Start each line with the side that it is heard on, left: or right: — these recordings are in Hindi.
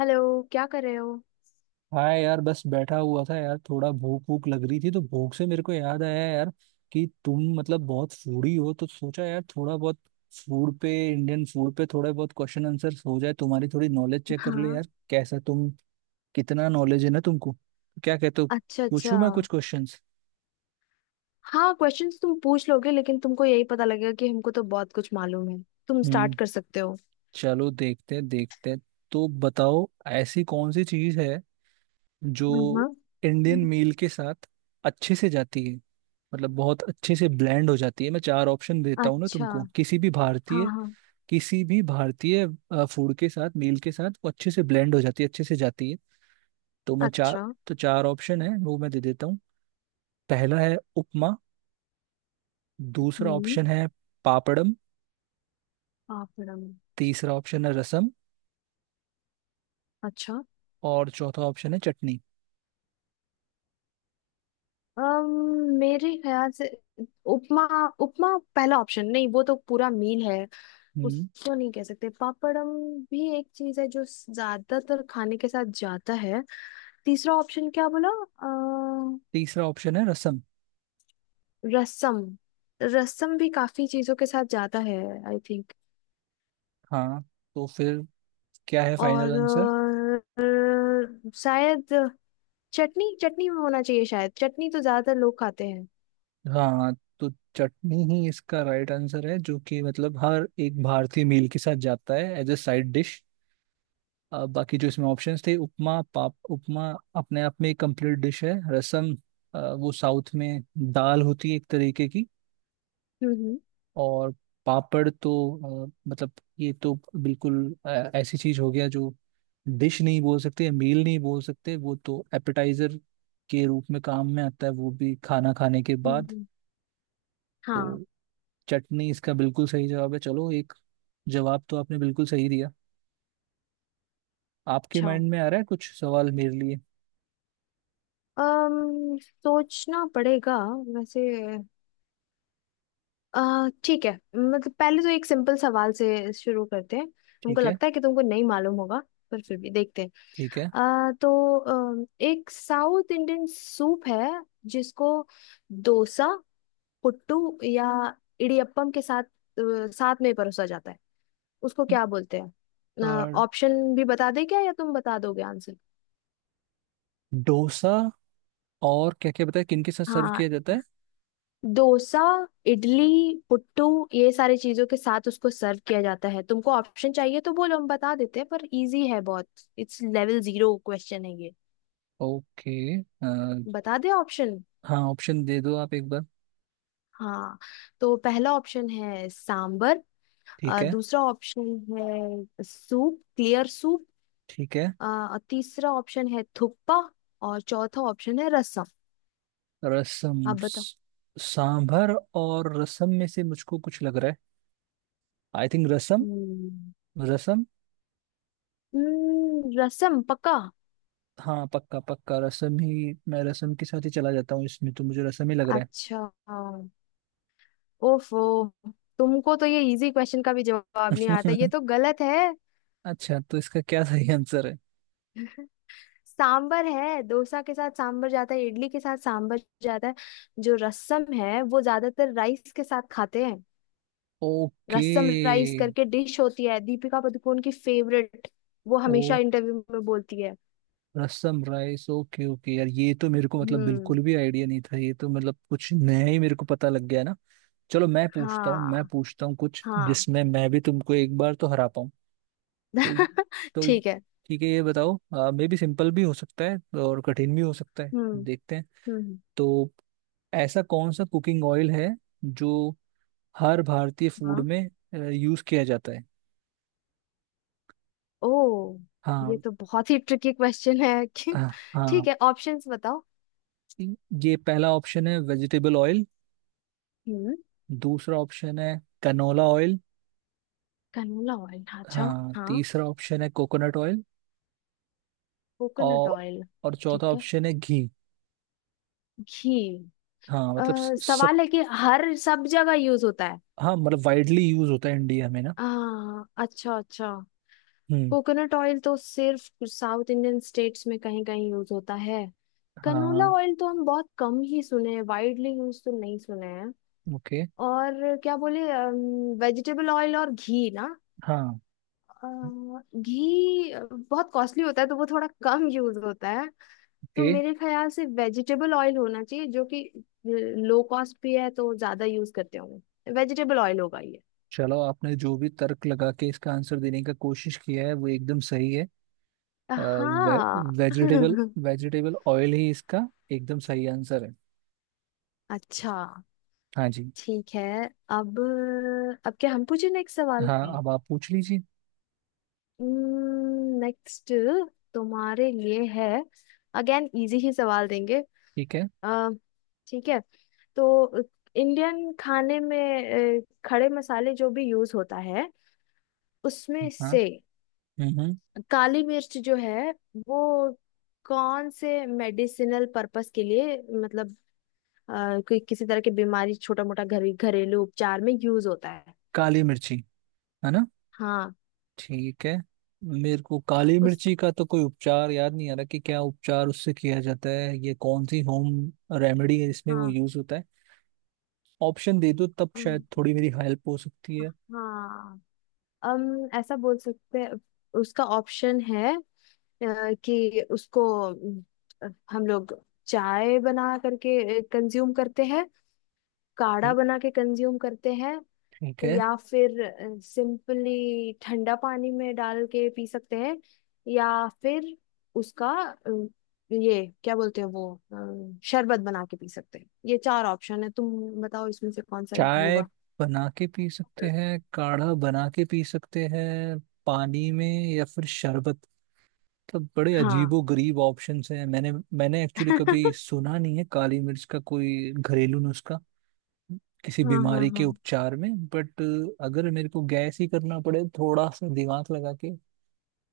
left: हेलो, क्या कर रहे हो?
right: हाँ यार, बस बैठा हुआ था यार। थोड़ा भूख भूख लग रही थी, तो भूख से मेरे को याद आया यार कि तुम मतलब बहुत फूडी हो, तो सोचा यार थोड़ा बहुत फूड पे, इंडियन फूड पे थोड़े बहुत क्वेश्चन आंसर हो जाए, तुम्हारी थोड़ी नॉलेज चेक कर ले
left: हाँ।
right: यार, कैसा तुम कितना नॉलेज है ना तुमको। क्या कहते हो,
left: अच्छा, अच्छा।
right: पूछूं मैं कुछ क्वेश्चंस?
left: हाँ, क्वेश्चंस तुम पूछ लोगे, लेकिन तुमको यही पता लगेगा कि हमको तो बहुत कुछ मालूम है। तुम स्टार्ट
right: हम्म।
left: कर सकते हो।
right: चलो, देखते हैं। तो बताओ, ऐसी कौन सी चीज है जो
left: हाँ, हाँ।
right: इंडियन
left: हम्म।
right: मील के साथ अच्छे से जाती है, मतलब बहुत अच्छे से ब्लेंड हो जाती है। मैं चार ऑप्शन देता हूँ ना
left: अच्छा।
right: तुमको, किसी भी
left: हाँ,
right: भारतीय,
left: हाँ।
right: किसी भी भारतीय फूड के साथ, मील के साथ वो अच्छे से ब्लेंड हो जाती है, अच्छे से जाती है। तो मैं चार
left: अच्छा।
right: तो चार ऑप्शन है वो मैं दे देता हूँ। पहला है उपमा, दूसरा
left: हम्म।
right: ऑप्शन है पापड़म,
left: पापड़म।
right: तीसरा ऑप्शन है रसम,
left: अच्छा।
right: और चौथा ऑप्शन है चटनी।
left: मेरे ख्याल से उपमा। उपमा पहला ऑप्शन नहीं, वो तो पूरा मील है।
right: हम्म।
left: उसको नहीं कह सकते। पापड़म भी एक चीज है जो ज्यादातर खाने के साथ जाता है। तीसरा ऑप्शन क्या बोला?
right: तीसरा ऑप्शन है रसम।
left: रसम। रसम भी काफी चीजों के साथ जाता है, आई थिंक।
right: हाँ, तो फिर क्या है फाइनल आंसर?
left: और शायद चटनी। चटनी में होना चाहिए, शायद। चटनी तो ज्यादातर लोग खाते हैं।
right: हाँ, तो चटनी ही इसका राइट आंसर है, जो कि मतलब हर एक भारतीय मील के साथ जाता है एज ए साइड डिश। बाकी जो इसमें ऑप्शंस थे, उपमा, पाप उपमा अपने आप में एक कंप्लीट डिश है। रसम वो साउथ में दाल होती है एक तरीके की।
left: हम्म, हम्म,
right: और पापड़ तो मतलब ये तो बिल्कुल ऐसी चीज हो गया जो डिश नहीं बोल सकते, मील नहीं बोल सकते, वो तो एपेटाइजर के रूप में काम में आता है, वो भी खाना खाने के
left: हम्म,
right: बाद।
left: हम्म। हाँ।
right: तो चटनी इसका बिल्कुल सही जवाब है। चलो, एक जवाब तो आपने बिल्कुल सही दिया। आपके
left: अच्छा।
right: माइंड में आ रहा है कुछ सवाल मेरे लिए?
left: अम सोचना पड़ेगा वैसे। अ, ठीक है, मतलब पहले तो एक सिंपल सवाल से शुरू करते हैं। हमको
right: ठीक है।
left: लगता है कि तुमको नहीं मालूम होगा, पर फिर भी देखते हैं।
right: ठीक है।
left: तो एक साउथ इंडियन सूप है, जिसको डोसा, पुट्टू या इडियप्पम के साथ साथ में परोसा जाता है, उसको क्या बोलते हैं?
right: और
left: ऑप्शन भी बता दें क्या, या तुम बता दोगे आंसर?
right: डोसा और क्या क्या बताया किन के साथ सर्व
left: हाँ।
right: किया जाता है?
left: डोसा, इडली, पुट्टू, ये सारी चीजों के साथ उसको सर्व किया जाता है। तुमको ऑप्शन चाहिए तो बोलो, हम बता देते हैं, पर इजी है बहुत। इट्स लेवल जीरो क्वेश्चन है ये।
right: ओके। अ,
left: बता दे ऑप्शन।
right: हाँ, ऑप्शन दे दो आप एक बार।
left: हाँ। तो पहला ऑप्शन है सांबर।
right: ठीक है।
left: दूसरा ऑप्शन है सूप, क्लियर सूप।
right: ठीक है।
left: तीसरा ऑप्शन है थुक्पा। और चौथा ऑप्शन है रसम।
right: रसम
left: आप बताओ।
right: स- सांभर और रसम में से मुझको कुछ लग रहा है। आई थिंक रसम।
left: हम्म,
right: रसम।
left: हम्म। रसम पक्का।
right: हाँ, पक्का पक्का, रसम ही, मैं रसम के साथ ही चला जाता हूँ, इसमें तो मुझे रसम ही लग रहा
left: अच्छा। ओफो। तुमको तो ये इजी क्वेश्चन का भी जवाब नहीं आता,
right: है।
left: ये तो गलत है।
right: अच्छा, तो इसका क्या सही आंसर है?
left: सांबर है। डोसा के साथ सांबर जाता है, इडली के साथ सांबर जाता है। जो रसम है वो ज्यादातर राइस के साथ खाते हैं।
right: ओके।
left: रसम राइस करके डिश होती है, दीपिका पादुकोण की फेवरेट। वो हमेशा
right: ओ,
left: इंटरव्यू में बोलती है।
right: रसम राइस। ओके ओके यार, ये तो मेरे को मतलब
left: हम्म।
right: बिल्कुल भी आइडिया नहीं था। ये तो मतलब कुछ नया ही मेरे को पता लग गया ना। चलो, मैं पूछता हूँ, मैं
left: हाँ,
right: पूछता हूँ कुछ
left: हाँ।
right: जिसमें मैं भी तुमको एक बार तो हरा पाऊँ। तो तो
left: ठीक है।
right: ठीक है, ये बताओ। मे भी सिंपल भी हो सकता है और कठिन भी हो सकता है।
left: हम्म,
right: देखते हैं।
left: हम्म।
right: तो ऐसा कौन सा कुकिंग ऑयल है जो हर भारतीय फूड
left: हाँ।
right: में यूज किया जाता है?
left: ओ। ये
right: हाँ
left: तो बहुत ही ट्रिकी क्वेश्चन है।
right: हाँ।
left: ठीक है, ऑप्शंस बताओ।
right: ये पहला ऑप्शन है वेजिटेबल ऑयल,
left: हम्म।
right: दूसरा ऑप्शन है कनोला ऑयल,
left: कनोला ऑयल, अच्छा।
right: हाँ,
left: हाँ।
right: तीसरा ऑप्शन है कोकोनट ऑयल,
left: कोकोनट
right: और
left: ऑयल।
right: चौथा
left: ठीक है।
right: ऑप्शन है घी।
left: घी।
right: हाँ
left: अ,
right: मतलब सब।
left: सवाल है कि हर सब जगह यूज होता है।
right: हाँ मतलब वाइडली यूज होता है इंडिया में ना।
left: आ, अच्छा, अच्छा।
right: हम्म।
left: कोकोनट ऑयल तो सिर्फ साउथ इंडियन स्टेट्स में कहीं कहीं यूज होता है। कनोला
right: हाँ।
left: ऑयल तो हम बहुत कम ही सुने हैं, वाइडली यूज तो नहीं सुने हैं।
right: ओके।
left: और क्या बोले, वेजिटेबल ऑयल और घी ना।
right: हाँ।
left: अ, घी बहुत कॉस्टली होता है, तो वो थोड़ा कम यूज होता है। तो
right: ओके।
left: मेरे ख्याल से वेजिटेबल ऑयल होना चाहिए, जो कि लो कॉस्ट भी है, तो ज्यादा यूज करते होंगे। वेजिटेबल ऑयल होगा ये।
right: चलो, आपने जो भी तर्क लगा के इसका आंसर देने का कोशिश किया है वो एकदम सही है। अ, वे,
left: हाँ।
right: वेजिटेबल, वेजिटेबल ऑयल ही इसका एकदम सही आंसर है।
left: अच्छा।
right: हाँ जी।
left: ठीक है। अब अब क्या हम पूछे नेक्स्ट सवाल?
right: हाँ, अब आप पूछ लीजिए।
left: नेक्स्ट तुम्हारे लिए है। अगेन इजी ही सवाल देंगे।
right: ठीक है।
left: अ, ठीक है। तो इंडियन खाने में खड़े मसाले जो भी यूज होता है, उसमें
right: हाँ।
left: से
right: हम्म हम्म।
left: काली मिर्च जो है वो कौन से मेडिसिनल पर्पस के लिए, मतलब कोई किसी तरह की बीमारी, छोटा मोटा घर घरेलू उपचार में यूज होता है?
right: काली मिर्ची है ना?
left: हाँ।
right: ठीक है। मेरे को काली
left: उस
right: मिर्ची का तो कोई उपचार याद नहीं आ रहा कि क्या उपचार उससे किया जाता है, ये कौन सी होम रेमेडी है जिसमें वो
left: हाँ।
right: यूज होता है। ऑप्शन दे दो तब
left: अम,
right: शायद थोड़ी मेरी हेल्प हो सकती है।
left: हाँ, हम ऐसा बोल सकते हैं। उसका ऑप्शन है, कि उसको हम लोग चाय बना करके कंज्यूम करते हैं, काढ़ा
right: ठीक।
left: बना के कंज्यूम करते हैं,
right: ठीक है।
left: या फिर सिंपली ठंडा पानी में डाल के पी सकते हैं, या फिर उसका अम, ये क्या बोलते हैं वो, शरबत बना के पी सकते हैं। ये चार ऑप्शन है, तुम बताओ इसमें से कौन सा
right: चाय
left: होगा।
right: बना के पी सकते हैं, काढ़ा बना के पी सकते हैं, पानी में, या फिर शरबत। मतलब बड़े
left: हाँ।
right: अजीबो गरीब ऑप्शंस हैं। मैंने मैंने एक्चुअली कभी सुना नहीं है काली मिर्च का कोई घरेलू नुस्खा किसी
left: हाँ, हाँ,
right: बीमारी के
left: हाँ।
right: उपचार में। बट अगर मेरे को गैस ही करना पड़े थोड़ा सा दिमाग लगा के,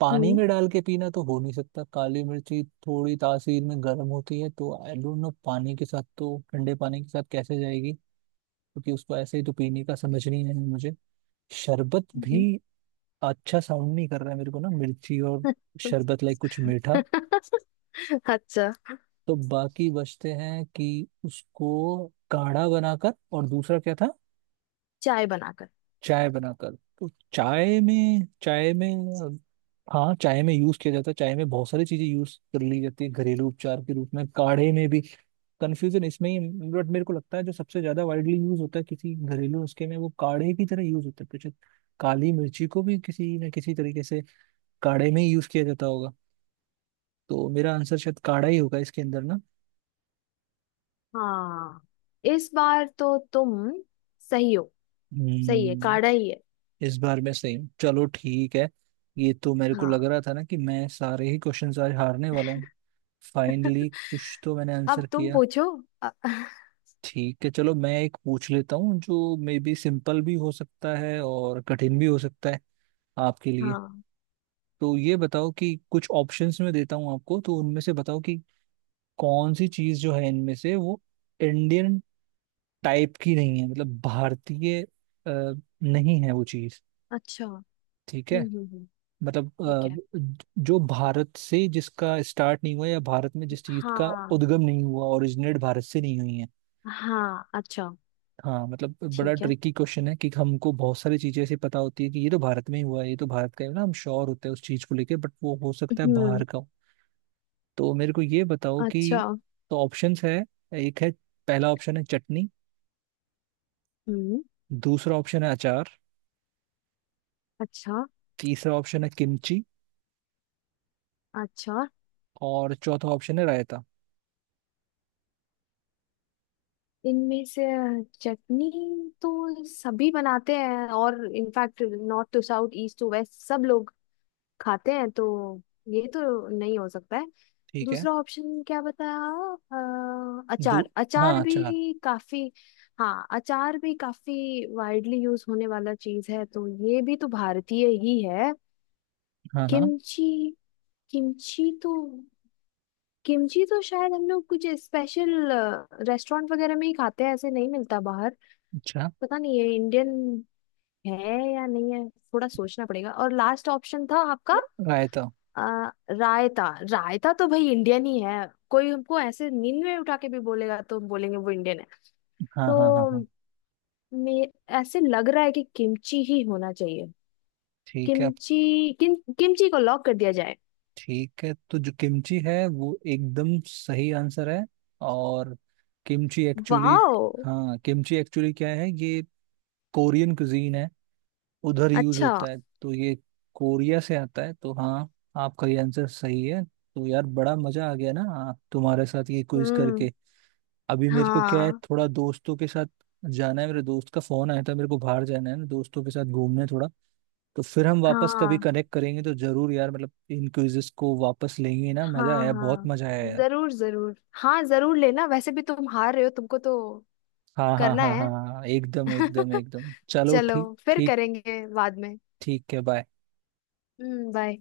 right: पानी
left: हम्म,
right: में डाल के पीना तो हो नहीं सकता, काली मिर्ची थोड़ी तासीर में गर्म होती है, तो आई डोंट नो पानी के साथ, तो ठंडे पानी के साथ कैसे जाएगी? क्योंकि उसको ऐसे ही तो पीने का समझ नहीं है मुझे। शरबत
left: हम्म।
right: भी अच्छा साउंड नहीं कर रहा है मेरे को ना, मिर्ची और शरबत लाइक कुछ मीठा।
left: अच्छा।
right: तो बाकी बचते हैं कि उसको काढ़ा बनाकर, और दूसरा क्या था,
left: चाय बनाकर।
right: चाय बनाकर। तो चाय में अ, हाँ, चाय में यूज किया जाता है, चाय में बहुत सारी चीजें यूज कर ली जाती है घरेलू उपचार के रूप में, काढ़े में भी। कंफ्यूजन इसमें ही। बट मेरे को लगता है जो सबसे ज्यादा वाइडली यूज होता है किसी घरेलू उसके में, वो काढ़े की तरह यूज होता है। कुछ काली मिर्ची को भी किसी न किसी तरीके से काढ़े में ही यूज किया जाता होगा। तो मेरा आंसर शायद काढ़ा ही होगा इसके अंदर ना।
left: हाँ, इस बार तो तुम सही हो। सही है,
right: हम्म।
left: काढ़ा ही है।
right: इस बार मैं सेम, चलो ठीक है। ये तो मेरे को लग
left: हाँ।
right: रहा था ना कि मैं सारे ही क्वेश्चंस आज हारने वाला हूँ। फाइनली कुछ तो मैंने
left: अब
right: आंसर
left: तुम
right: किया।
left: पूछो। अ-
right: ठीक है, चलो मैं एक पूछ लेता हूँ जो मे बी सिंपल भी हो सकता है और कठिन भी हो सकता है आपके लिए।
left: हाँ।
right: तो ये बताओ, कि कुछ ऑप्शंस में देता हूँ आपको, तो उनमें से बताओ कि कौन सी चीज़ जो है इनमें से वो इंडियन टाइप की नहीं है, मतलब भारतीय नहीं है वो चीज़।
left: अच्छा। हम्म,
right: ठीक है।
left: हम्म,
right: मतलब
left: ठीक है।
right: जो भारत से जिसका स्टार्ट नहीं हुआ, या भारत में जिस चीज का
left: हाँ,
right: उद्गम नहीं हुआ, ओरिजिनेट भारत से नहीं हुई है।
left: हाँ। अच्छा।
right: हाँ मतलब बड़ा
left: ठीक है।
right: ट्रिकी क्वेश्चन है कि हमको बहुत सारी चीजें ऐसी पता होती है कि ये तो भारत में ही हुआ है, ये तो भारत का है ना, हम श्योर होते हैं उस चीज को लेके, बट वो हो सकता है बाहर
left: हम्म।
right: का हो। तो मेरे को ये बताओ कि,
left: अच्छा।
right: तो ऑप्शंस है, एक है, पहला ऑप्शन है चटनी,
left: हम्म।
right: दूसरा ऑप्शन है अचार,
left: अच्छा,
right: तीसरा ऑप्शन है किमची,
left: अच्छा।
right: और चौथा ऑप्शन है रायता।
left: इनमें से चटनी तो सभी बनाते हैं, और in fact north to south, east to west सब लोग खाते हैं, तो ये तो नहीं हो सकता है।
right: ठीक है।
left: दूसरा ऑप्शन क्या बताया?
right: दू
left: अचार,
right: हाँ,
left: अचार
right: अचार।
left: भी काफी। हाँ, अचार भी काफी वाइडली यूज होने वाला चीज है, तो ये भी तो भारतीय ही है।
right: हाँ हाँ।
left: किमची। किमची तो किमची तो शायद हम लोग कुछ स्पेशल रेस्टोरेंट वगैरह में ही खाते हैं, ऐसे नहीं मिलता बाहर।
right: अच्छा।
left: पता नहीं ये इंडियन है या नहीं है, थोड़ा सोचना पड़ेगा। और लास्ट ऑप्शन था आपका?
right: रायता।
left: रायता। रायता तो भाई इंडियन ही है। कोई हमको ऐसे नींद में उठा के भी बोलेगा तो हम बोलेंगे वो इंडियन है।
right: हाँ
left: तो
right: हाँ हाँ हाँ।
left: मे ऐसे लग रहा है कि किमची ही होना चाहिए।
right: ठीक है अब।
left: किमची को लॉक कर दिया जाए।
right: ठीक है, तो जो किमची है वो एकदम सही आंसर है। और किमची एक्चुअली,
left: वाओ।
right: हाँ, किमची एक्चुअली क्या है ये, कोरियन कुजीन है, उधर यूज
left: अच्छा।
right: होता है, तो ये कोरिया से आता है, तो हाँ, आपका ये आंसर सही है। तो यार बड़ा मजा आ गया ना हाँ, तुम्हारे साथ ये क्विज
left: हम्म।
right: करके। अभी मेरे को क्या है,
left: हाँ,
right: थोड़ा दोस्तों के साथ जाना है, मेरे दोस्त का फोन आया था, मेरे को बाहर जाना है ना, दोस्तों के साथ घूमने थोड़ा। तो फिर हम वापस कभी
left: हाँ,
right: कनेक्ट करेंगे तो जरूर यार, मतलब इन क्विजेस को वापस लेंगे ना। मजा
left: हाँ,
right: आया, बहुत
left: हाँ।
right: मजा आया यार।
left: जरूर, जरूर। हाँ, जरूर लेना, वैसे भी तुम हार रहे हो, तुमको तो
right: हाँ हाँ
left: करना
right: हाँ हाँ
left: है।
right: हाँ, हाँ, एकदम एकदम एकदम, चलो
left: चलो।
right: ठीक
left: फिर
right: ठीक।
left: करेंगे बाद में।
right: ठीक है, बाय।
left: बाय।